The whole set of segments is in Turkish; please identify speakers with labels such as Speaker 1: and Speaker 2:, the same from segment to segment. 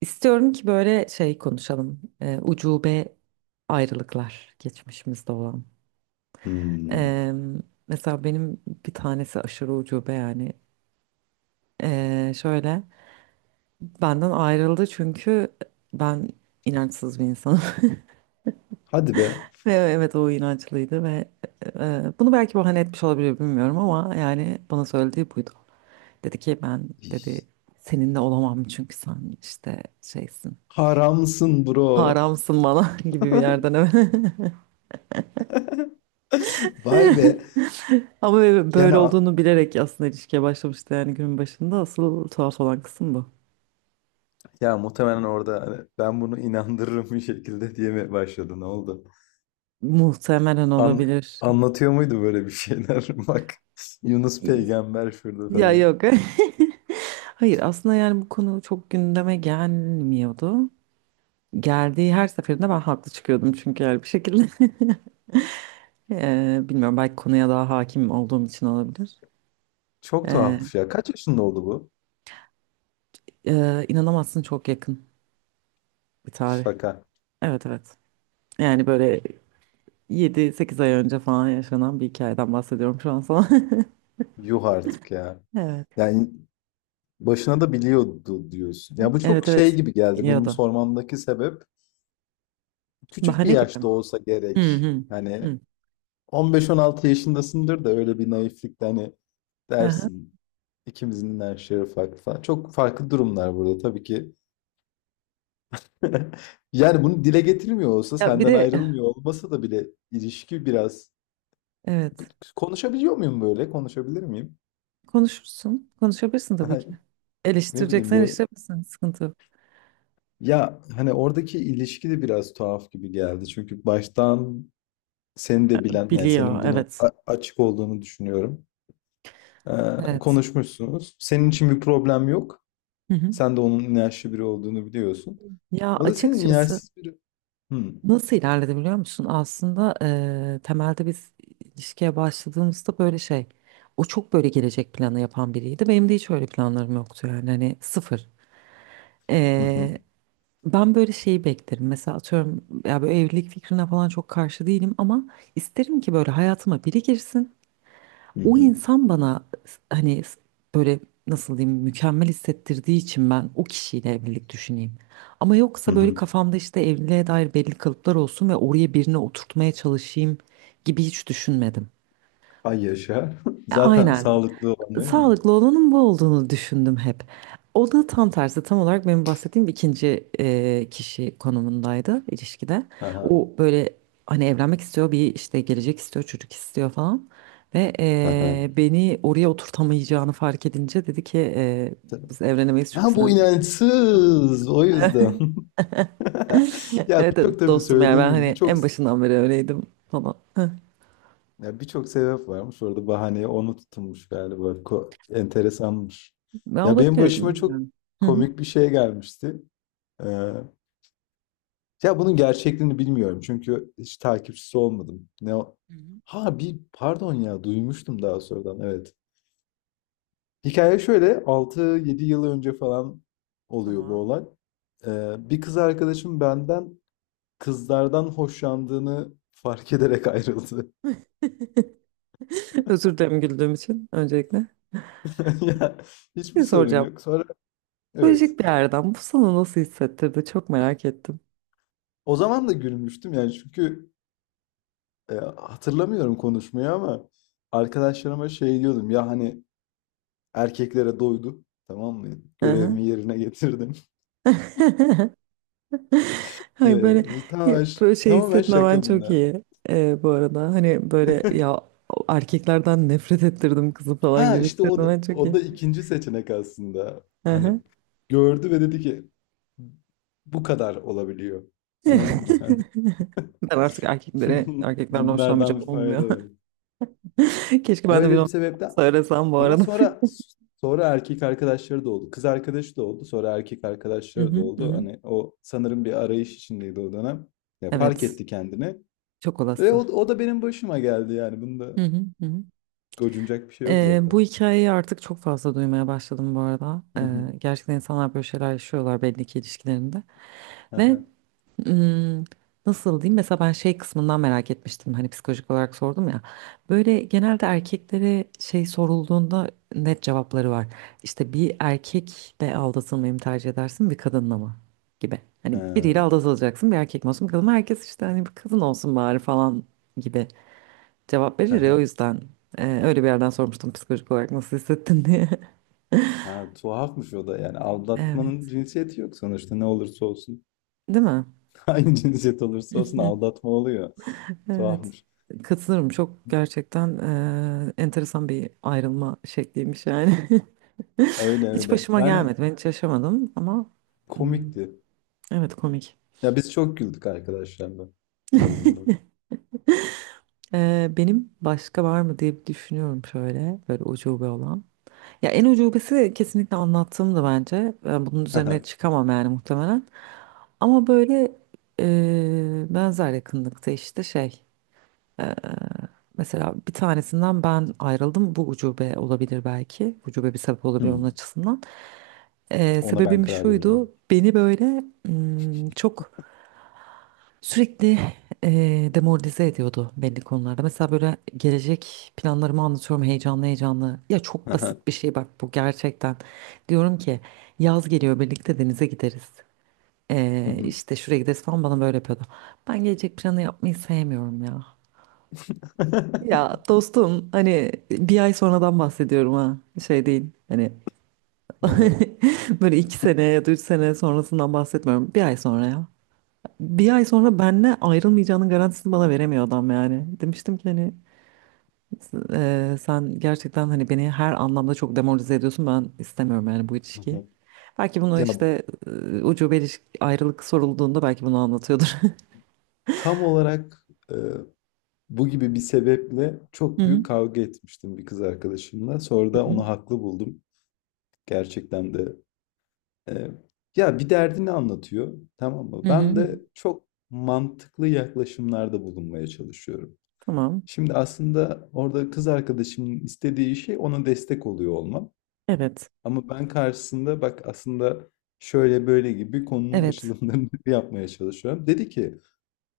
Speaker 1: İstiyorum ki böyle şey konuşalım. Ucube ayrılıklar geçmişimizde olan.
Speaker 2: Hmm,
Speaker 1: Ee, Mesela benim bir tanesi aşırı ucube yani. Şöyle benden ayrıldı çünkü ben inançsız bir insanım.
Speaker 2: hadi be.
Speaker 1: Ve evet o inançlıydı ve bunu belki bahane etmiş olabilir bilmiyorum ama yani bana söylediği buydu. Dedi ki ben dedi seninle olamam çünkü sen işte şeysin.
Speaker 2: Haramsın bro.
Speaker 1: Haramsın bana gibi bir yerden evet.
Speaker 2: Vay be.
Speaker 1: Ama böyle
Speaker 2: Yani a-
Speaker 1: olduğunu bilerek aslında ilişkiye başlamıştı yani günün başında. Asıl tuhaf olan kısım bu.
Speaker 2: ya muhtemelen orada hani ben bunu inandırırım bir şekilde diye mi başladı? Ne oldu?
Speaker 1: Muhtemelen
Speaker 2: An
Speaker 1: olabilir.
Speaker 2: anlatıyor muydu böyle bir şeyler? Bak, Yunus peygamber şurada
Speaker 1: Ya
Speaker 2: falan.
Speaker 1: yok. Hayır aslında yani bu konu çok gündeme gelmiyordu. Geldiği her seferinde ben haklı çıkıyordum çünkü yani bir şekilde. Bilmiyorum belki konuya daha hakim olduğum için olabilir.
Speaker 2: Çok
Speaker 1: Eee,
Speaker 2: tuhafmış ya. Kaç yaşında oldu bu?
Speaker 1: inanamazsın çok yakın bir tarih.
Speaker 2: Şaka.
Speaker 1: Evet, evet. Yani böyle 7-8 ay önce falan yaşanan bir hikayeden bahsediyorum şu an sana.
Speaker 2: Yuh artık ya.
Speaker 1: Evet.
Speaker 2: Yani başına da biliyordu diyorsun. Ya bu çok
Speaker 1: Evet,
Speaker 2: şey
Speaker 1: evet.
Speaker 2: gibi geldi.
Speaker 1: Ya
Speaker 2: Bunun
Speaker 1: da.
Speaker 2: sormamdaki sebep küçük bir
Speaker 1: Bahane gibi
Speaker 2: yaşta
Speaker 1: mi?
Speaker 2: olsa
Speaker 1: Hı
Speaker 2: gerek.
Speaker 1: hı.
Speaker 2: Hani
Speaker 1: Hı.
Speaker 2: 15-16 yaşındasındır da öyle bir naiflikle hani
Speaker 1: Aha.
Speaker 2: dersin, ikimizin yaşları farklı falan. Çok farklı durumlar burada tabii ki. Yani bunu dile getirmiyor olsa,
Speaker 1: Ya bir
Speaker 2: senden
Speaker 1: de
Speaker 2: ayrılmıyor olmasa da bile ilişki biraz.
Speaker 1: evet.
Speaker 2: Konuşabiliyor muyum böyle? Konuşabilir miyim?
Speaker 1: Konuşursun. Konuşabilirsin tabii ki.
Speaker 2: Ne bileyim,
Speaker 1: Eleştireceksen
Speaker 2: yorum.
Speaker 1: eleştirebilirsin. Sıkıntı yok.
Speaker 2: Ya hani oradaki ilişki de biraz tuhaf gibi geldi. Çünkü baştan seni de bilen, yani
Speaker 1: Biliyor.
Speaker 2: senin bunu
Speaker 1: Evet.
Speaker 2: a- açık olduğunu düşünüyorum. Ee,
Speaker 1: Evet.
Speaker 2: Konuşmuşsunuz. Senin için bir problem yok.
Speaker 1: Hı hı.
Speaker 2: Sen de onun inançlı biri olduğunu biliyorsun.
Speaker 1: Ya
Speaker 2: O da senin
Speaker 1: açıkçası
Speaker 2: inançsız biri. Hı.
Speaker 1: nasıl ilerledi biliyor musun? Aslında temelde biz ilişkiye başladığımızda böyle şey. O çok böyle gelecek planı yapan biriydi. Benim de hiç öyle planlarım yoktu yani. Hani sıfır.
Speaker 2: Hı hı.
Speaker 1: E, Ben böyle şeyi beklerim. Mesela atıyorum ya böyle evlilik fikrine falan çok karşı değilim ama isterim ki böyle hayatıma biri girsin.
Speaker 2: Hı
Speaker 1: O
Speaker 2: hı.
Speaker 1: insan bana hani böyle nasıl diyeyim mükemmel hissettirdiği için ben o kişiyle evlilik düşüneyim. Ama
Speaker 2: Hı
Speaker 1: yoksa böyle
Speaker 2: hı.
Speaker 1: kafamda işte evliliğe dair belli kalıplar olsun ve oraya birini oturtmaya çalışayım gibi hiç düşünmedim.
Speaker 2: Ay yaşa. Zaten
Speaker 1: Aynen.
Speaker 2: sağlıklı olan değil mi bu?
Speaker 1: Sağlıklı olanın bu olduğunu düşündüm hep. O da tam tersi, tam olarak benim bahsettiğim ikinci kişi konumundaydı ilişkide.
Speaker 2: Aha.
Speaker 1: O böyle hani evlenmek istiyor, bir işte gelecek istiyor, çocuk istiyor falan. Ve
Speaker 2: Aha.
Speaker 1: beni oraya oturtamayacağını fark edince dedi ki biz evlenemeyiz çünkü
Speaker 2: Ha bu
Speaker 1: sen...
Speaker 2: inançsız. O yüzden. Ya
Speaker 1: Evet,
Speaker 2: birçok,
Speaker 1: evet,
Speaker 2: tabii
Speaker 1: dostum yani
Speaker 2: söylediğin
Speaker 1: ben
Speaker 2: gibi,
Speaker 1: hani
Speaker 2: birçok,
Speaker 1: en başından beri öyleydim falan.
Speaker 2: ya birçok sebep varmış. Orada bahaneye onu tutulmuş galiba. Ko- enteresanmış.
Speaker 1: Ben
Speaker 2: Ya benim
Speaker 1: olabilirim.
Speaker 2: başıma çok
Speaker 1: Bilmiyorum. Hı hı.
Speaker 2: komik bir şey gelmişti. Ya bunun gerçekliğini bilmiyorum çünkü hiç takipçisi olmadım. Ne o-
Speaker 1: Hı hı.
Speaker 2: ha bir pardon, ya duymuştum daha sonradan, evet. Hikaye şöyle, altı yedi yıl önce falan oluyor bu
Speaker 1: Tamam.
Speaker 2: olay. Bir kız arkadaşım benden kızlardan hoşlandığını fark ederek ayrıldı.
Speaker 1: Özür dilerim güldüğüm için öncelikle.
Speaker 2: Ya, hiçbir
Speaker 1: Ne
Speaker 2: sorun
Speaker 1: soracağım?
Speaker 2: yok. Sonra, evet.
Speaker 1: Psikolojik bir yerden. Bu sana nasıl hissettirdi? Çok merak ettim.
Speaker 2: O zaman da gülmüştüm yani, çünkü hatırlamıyorum konuşmayı ama arkadaşlarıma şey diyordum ya, hani erkeklere doydu. Tamam mı?
Speaker 1: Hı hı.
Speaker 2: Görevimi yerine getirdim.
Speaker 1: Ay
Speaker 2: Ye-
Speaker 1: böyle
Speaker 2: bu Tamamen,
Speaker 1: hep
Speaker 2: ş-
Speaker 1: böyle şey
Speaker 2: tamamen
Speaker 1: hissetmemen
Speaker 2: şaka
Speaker 1: çok
Speaker 2: bunlar.
Speaker 1: iyi bu arada. Hani böyle ya erkeklerden nefret ettirdim kızı falan
Speaker 2: Ha
Speaker 1: gibi
Speaker 2: işte o da,
Speaker 1: hissetmemen çok
Speaker 2: o
Speaker 1: iyi.
Speaker 2: da ikinci seçenek aslında.
Speaker 1: Hı
Speaker 2: Hani
Speaker 1: hı.
Speaker 2: gördü ve dedi ki bu kadar olabiliyor. Anladın mı? Hani
Speaker 1: Ben artık erkeklere,
Speaker 2: bun-
Speaker 1: erkeklerden
Speaker 2: Bunlardan
Speaker 1: hoşlanmayacağım
Speaker 2: bir fayda
Speaker 1: olmuyor.
Speaker 2: yok.
Speaker 1: Keşke ben de bir
Speaker 2: Öyle bir
Speaker 1: onu
Speaker 2: sebepten.
Speaker 1: söylesem bu
Speaker 2: Ama
Speaker 1: arada.
Speaker 2: sonra, sonra erkek arkadaşları da oldu. Kız arkadaşı da oldu. Sonra erkek
Speaker 1: Hı
Speaker 2: arkadaşları da
Speaker 1: hı, hı
Speaker 2: oldu.
Speaker 1: hı.
Speaker 2: Hani o sanırım bir arayış içindeydi o dönem. Ya fark
Speaker 1: Evet,
Speaker 2: etti kendini.
Speaker 1: çok
Speaker 2: Ve o,
Speaker 1: olası.
Speaker 2: o da benim başıma geldi yani. Bunda
Speaker 1: Hı hı, hı hı.
Speaker 2: gocunacak bir şey yok
Speaker 1: Bu
Speaker 2: zaten.
Speaker 1: hikayeyi artık çok fazla duymaya başladım bu arada.
Speaker 2: Hı hı.
Speaker 1: Gerçekten insanlar böyle şeyler yaşıyorlar belli ki ilişkilerinde.
Speaker 2: Hı
Speaker 1: Ve
Speaker 2: hı.
Speaker 1: ım, nasıl diyeyim? Mesela ben şey kısmından merak etmiştim. Hani psikolojik olarak sordum ya. Böyle genelde erkeklere şey sorulduğunda net cevapları var. İşte bir erkekle aldatılmayı mı tercih edersin bir kadınla mı? Gibi.
Speaker 2: Ha,
Speaker 1: Hani biriyle aldatılacaksın bir erkek mi olsun bir kadın mı? Herkes işte hani bir kadın olsun bari falan gibi cevap
Speaker 2: hı
Speaker 1: verir ya o
Speaker 2: hı.
Speaker 1: yüzden öyle bir yerden sormuştum psikolojik olarak nasıl hissettin diye.
Speaker 2: Ha, tuhafmış o da yani. Aldatmanın
Speaker 1: Evet.
Speaker 2: cinsiyeti yok sonuçta, ne olursa olsun.
Speaker 1: Değil mi?
Speaker 2: Hangi cinsiyet olursa olsun aldatma oluyor.
Speaker 1: Evet.
Speaker 2: Tuhafmış.
Speaker 1: Katılırım. Çok gerçekten enteresan bir ayrılma şekliymiş yani.
Speaker 2: Öyle
Speaker 1: Hiç
Speaker 2: öyle.
Speaker 1: başıma
Speaker 2: Yani
Speaker 1: gelmedi. Ben hiç yaşamadım ama hmm,
Speaker 2: komikti.
Speaker 1: evet komik.
Speaker 2: Ya biz çok güldük arkadaşlarla. En azından.
Speaker 1: Benim başka var mı diye bir düşünüyorum şöyle böyle ucube olan. Ya en ucubesi kesinlikle anlattığımdı bence. Ben bunun
Speaker 2: Hı
Speaker 1: üzerine
Speaker 2: hı.
Speaker 1: çıkamam yani muhtemelen. Ama böyle benzer yakınlıkta işte şey. Mesela bir tanesinden ben ayrıldım. Bu ucube olabilir belki. Ucube bir sebep olabilir
Speaker 2: Hı.
Speaker 1: onun açısından.
Speaker 2: Ona ben
Speaker 1: Sebebim
Speaker 2: karar veririm.
Speaker 1: şuydu. Beni böyle çok sürekli demoralize ediyordu belli konularda. Mesela böyle gelecek planlarımı anlatıyorum heyecanlı heyecanlı. Ya çok
Speaker 2: Hı
Speaker 1: basit
Speaker 2: hı.
Speaker 1: bir şey bak bu gerçekten. Diyorum ki yaz geliyor birlikte denize gideriz.
Speaker 2: Hı hı.
Speaker 1: İşte şuraya gideriz falan bana böyle yapıyordu. Ben gelecek planı yapmayı sevmiyorum ya. Ya dostum hani bir ay sonradan bahsediyorum ha şey değil hani
Speaker 2: Hı hı.
Speaker 1: böyle 2 sene ya da 3 sene sonrasından bahsetmiyorum bir ay sonra ya. Bir ay sonra benle ayrılmayacağının garantisini bana veremiyor adam yani. Demiştim ki hani sen gerçekten hani beni her anlamda çok demoralize ediyorsun. Ben istemiyorum yani bu
Speaker 2: Hı
Speaker 1: ilişkiyi.
Speaker 2: hı.
Speaker 1: Belki bunu
Speaker 2: Ya
Speaker 1: işte ucube ilişki, ayrılık sorulduğunda belki bunu anlatıyordur.
Speaker 2: tam olarak bu gibi bir sebeple
Speaker 1: Hı
Speaker 2: çok
Speaker 1: hı.
Speaker 2: büyük kavga etmiştim bir kız arkadaşımla. Sonra
Speaker 1: Hı
Speaker 2: da
Speaker 1: hı.
Speaker 2: onu haklı buldum. Gerçekten de, e, ya bir derdini anlatıyor, tamam mı?
Speaker 1: Hı hı.
Speaker 2: Ben
Speaker 1: hı.
Speaker 2: de çok mantıklı yaklaşımlarda bulunmaya çalışıyorum.
Speaker 1: Tamam.
Speaker 2: Şimdi aslında orada kız arkadaşımın istediği şey ona destek oluyor olmam.
Speaker 1: Evet.
Speaker 2: Ama ben karşısında, bak aslında şöyle böyle gibi, konunun
Speaker 1: Evet.
Speaker 2: açılımlarını yapmaya çalışıyorum. Dedi ki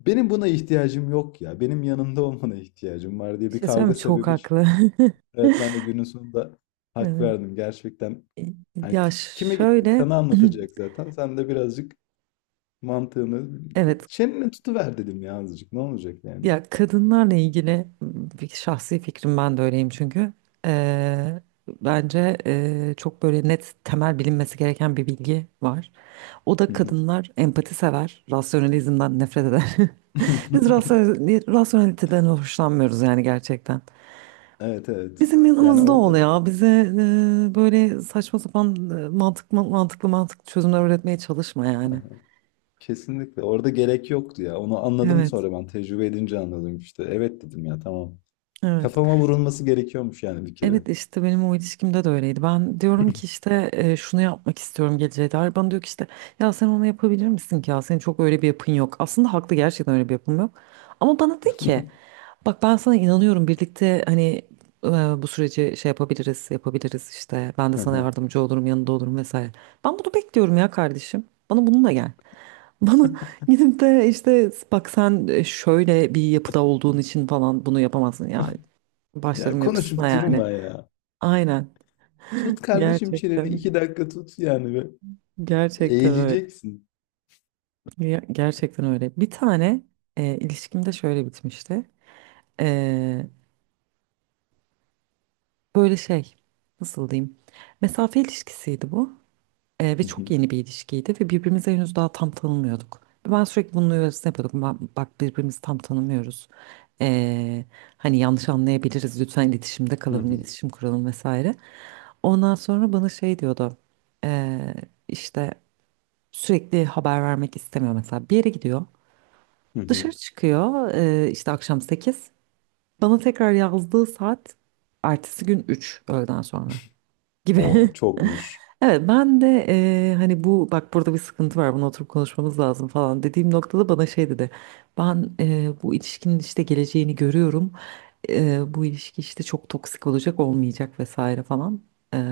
Speaker 2: benim buna ihtiyacım yok ya. Benim yanımda olmana ihtiyacım var, diye
Speaker 1: Bir
Speaker 2: bir
Speaker 1: şey söyleyeyim
Speaker 2: kavga
Speaker 1: mi? Çok
Speaker 2: sebebi çıktı.
Speaker 1: haklı.
Speaker 2: Evet, ben de günün sonunda hak
Speaker 1: Evet.
Speaker 2: verdim. Gerçekten hani
Speaker 1: Ya
Speaker 2: ki- kime gitti?
Speaker 1: şöyle
Speaker 2: Sana anlatacak zaten. Sen de birazcık mantığını,
Speaker 1: evet.
Speaker 2: çeneni tutuver dedim ya, azıcık. Ne olacak yani?
Speaker 1: Ya kadınlarla ilgili bir şahsi fikrim ben de öyleyim çünkü. Ee, Bence çok böyle net temel bilinmesi gereken bir bilgi var. O da kadınlar empati sever, rasyonalizmden nefret eder. Biz rasyoneliteden hoşlanmıyoruz yani gerçekten.
Speaker 2: Evet evet.
Speaker 1: Bizim
Speaker 2: Yani
Speaker 1: yanımızda ol
Speaker 2: orada.
Speaker 1: ya. Bize böyle saçma sapan mantıklı mantıklı çözümler üretmeye çalışma yani.
Speaker 2: Kesinlikle. Orada gerek yoktu ya. Onu anladım
Speaker 1: Evet,
Speaker 2: sonra ben. Tecrübe edince anladım işte. Evet dedim ya, tamam.
Speaker 1: evet.
Speaker 2: Kafama vurulması gerekiyormuş yani bir kere.
Speaker 1: Evet işte benim o ilişkimde de öyleydi. Ben diyorum ki işte şunu yapmak istiyorum geleceğe dair. Bana diyor ki işte ya sen onu yapabilir misin ki ya senin çok öyle bir yapın yok. Aslında haklı gerçekten öyle bir yapım yok. Ama bana de ki bak ben sana inanıyorum birlikte hani e, bu süreci şey yapabiliriz işte ben de sana yardımcı olurum yanında olurum vesaire. Ben bunu bekliyorum ya kardeşim bana bununla gel. Bana gidip de işte bak sen şöyle bir yapıda olduğun için falan bunu yapamazsın yani
Speaker 2: Ya
Speaker 1: başlarım yapısına
Speaker 2: konuşup
Speaker 1: yani.
Speaker 2: durma ya.
Speaker 1: Aynen.
Speaker 2: Tut kardeşim çeneni.
Speaker 1: Gerçekten.
Speaker 2: İki dakika tut yani ve
Speaker 1: Gerçekten öyle.
Speaker 2: eğileceksin.
Speaker 1: Gerçekten öyle. Bir tane ilişkim de şöyle bitmişti. E, Böyle şey nasıl diyeyim? Mesafe ilişkisiydi bu. Ve
Speaker 2: Hı
Speaker 1: çok
Speaker 2: hı,
Speaker 1: yeni bir ilişkiydi ve birbirimizi henüz daha tam tanımıyorduk. Ben sürekli bunun uyarısını yapıyordum. Bak birbirimizi tam tanımıyoruz. E, Hani yanlış anlayabiliriz. Lütfen iletişimde
Speaker 2: hı
Speaker 1: kalalım,
Speaker 2: hı,
Speaker 1: iletişim kuralım vesaire. Ondan sonra bana şey diyordu. E, işte sürekli haber vermek istemiyor mesela. Bir yere gidiyor.
Speaker 2: hı hı.
Speaker 1: Dışarı çıkıyor işte akşam 8. Bana tekrar yazdığı saat ertesi gün 3 öğleden sonra
Speaker 2: O
Speaker 1: gibi.
Speaker 2: çokmuş.
Speaker 1: Evet ben de hani bu bak burada bir sıkıntı var bunu oturup konuşmamız lazım falan dediğim noktada bana şey dedi. Ben bu ilişkinin işte geleceğini görüyorum. Bu ilişki işte çok toksik olacak olmayacak vesaire falan.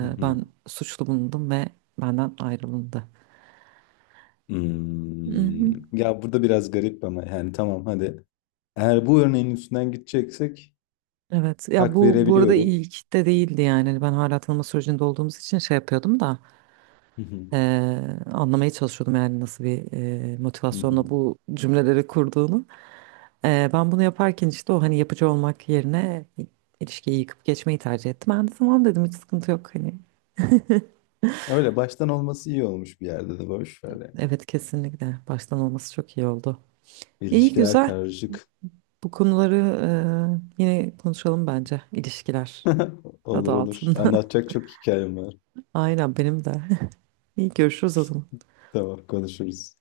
Speaker 2: Hı hı.
Speaker 1: Ben suçlu bulundum ve benden ayrılındı.
Speaker 2: Hmm.
Speaker 1: Mhm.
Speaker 2: Ya burada biraz garip ama yani tamam, hadi. Eğer bu örneğin üstünden gideceksek
Speaker 1: Evet ya
Speaker 2: hak
Speaker 1: bu bu arada
Speaker 2: verebiliyorum.
Speaker 1: ilk de değildi yani. Hani ben hala tanıma sürecinde olduğumuz için şey yapıyordum da
Speaker 2: Hı hı,
Speaker 1: anlamaya çalışıyordum yani nasıl bir
Speaker 2: hı
Speaker 1: motivasyonla
Speaker 2: hı.
Speaker 1: bu cümleleri kurduğunu. Ben bunu yaparken işte o hani yapıcı olmak yerine ilişkiyi yıkıp geçmeyi tercih ettim. Ben de tamam dedim hiç sıkıntı yok hani.
Speaker 2: Öyle baştan olması iyi olmuş, bir yerde de boş ver yani.
Speaker 1: Evet kesinlikle baştan olması çok iyi oldu. İyi
Speaker 2: İlişkiler
Speaker 1: güzel
Speaker 2: karışık.
Speaker 1: bu konuları yine konuşalım bence ilişkiler adı
Speaker 2: Olur olur.
Speaker 1: altında.
Speaker 2: Anlatacak çok hikayem var.
Speaker 1: Aynen benim de. İyi görüşürüz o zaman.
Speaker 2: Tamam, konuşuruz.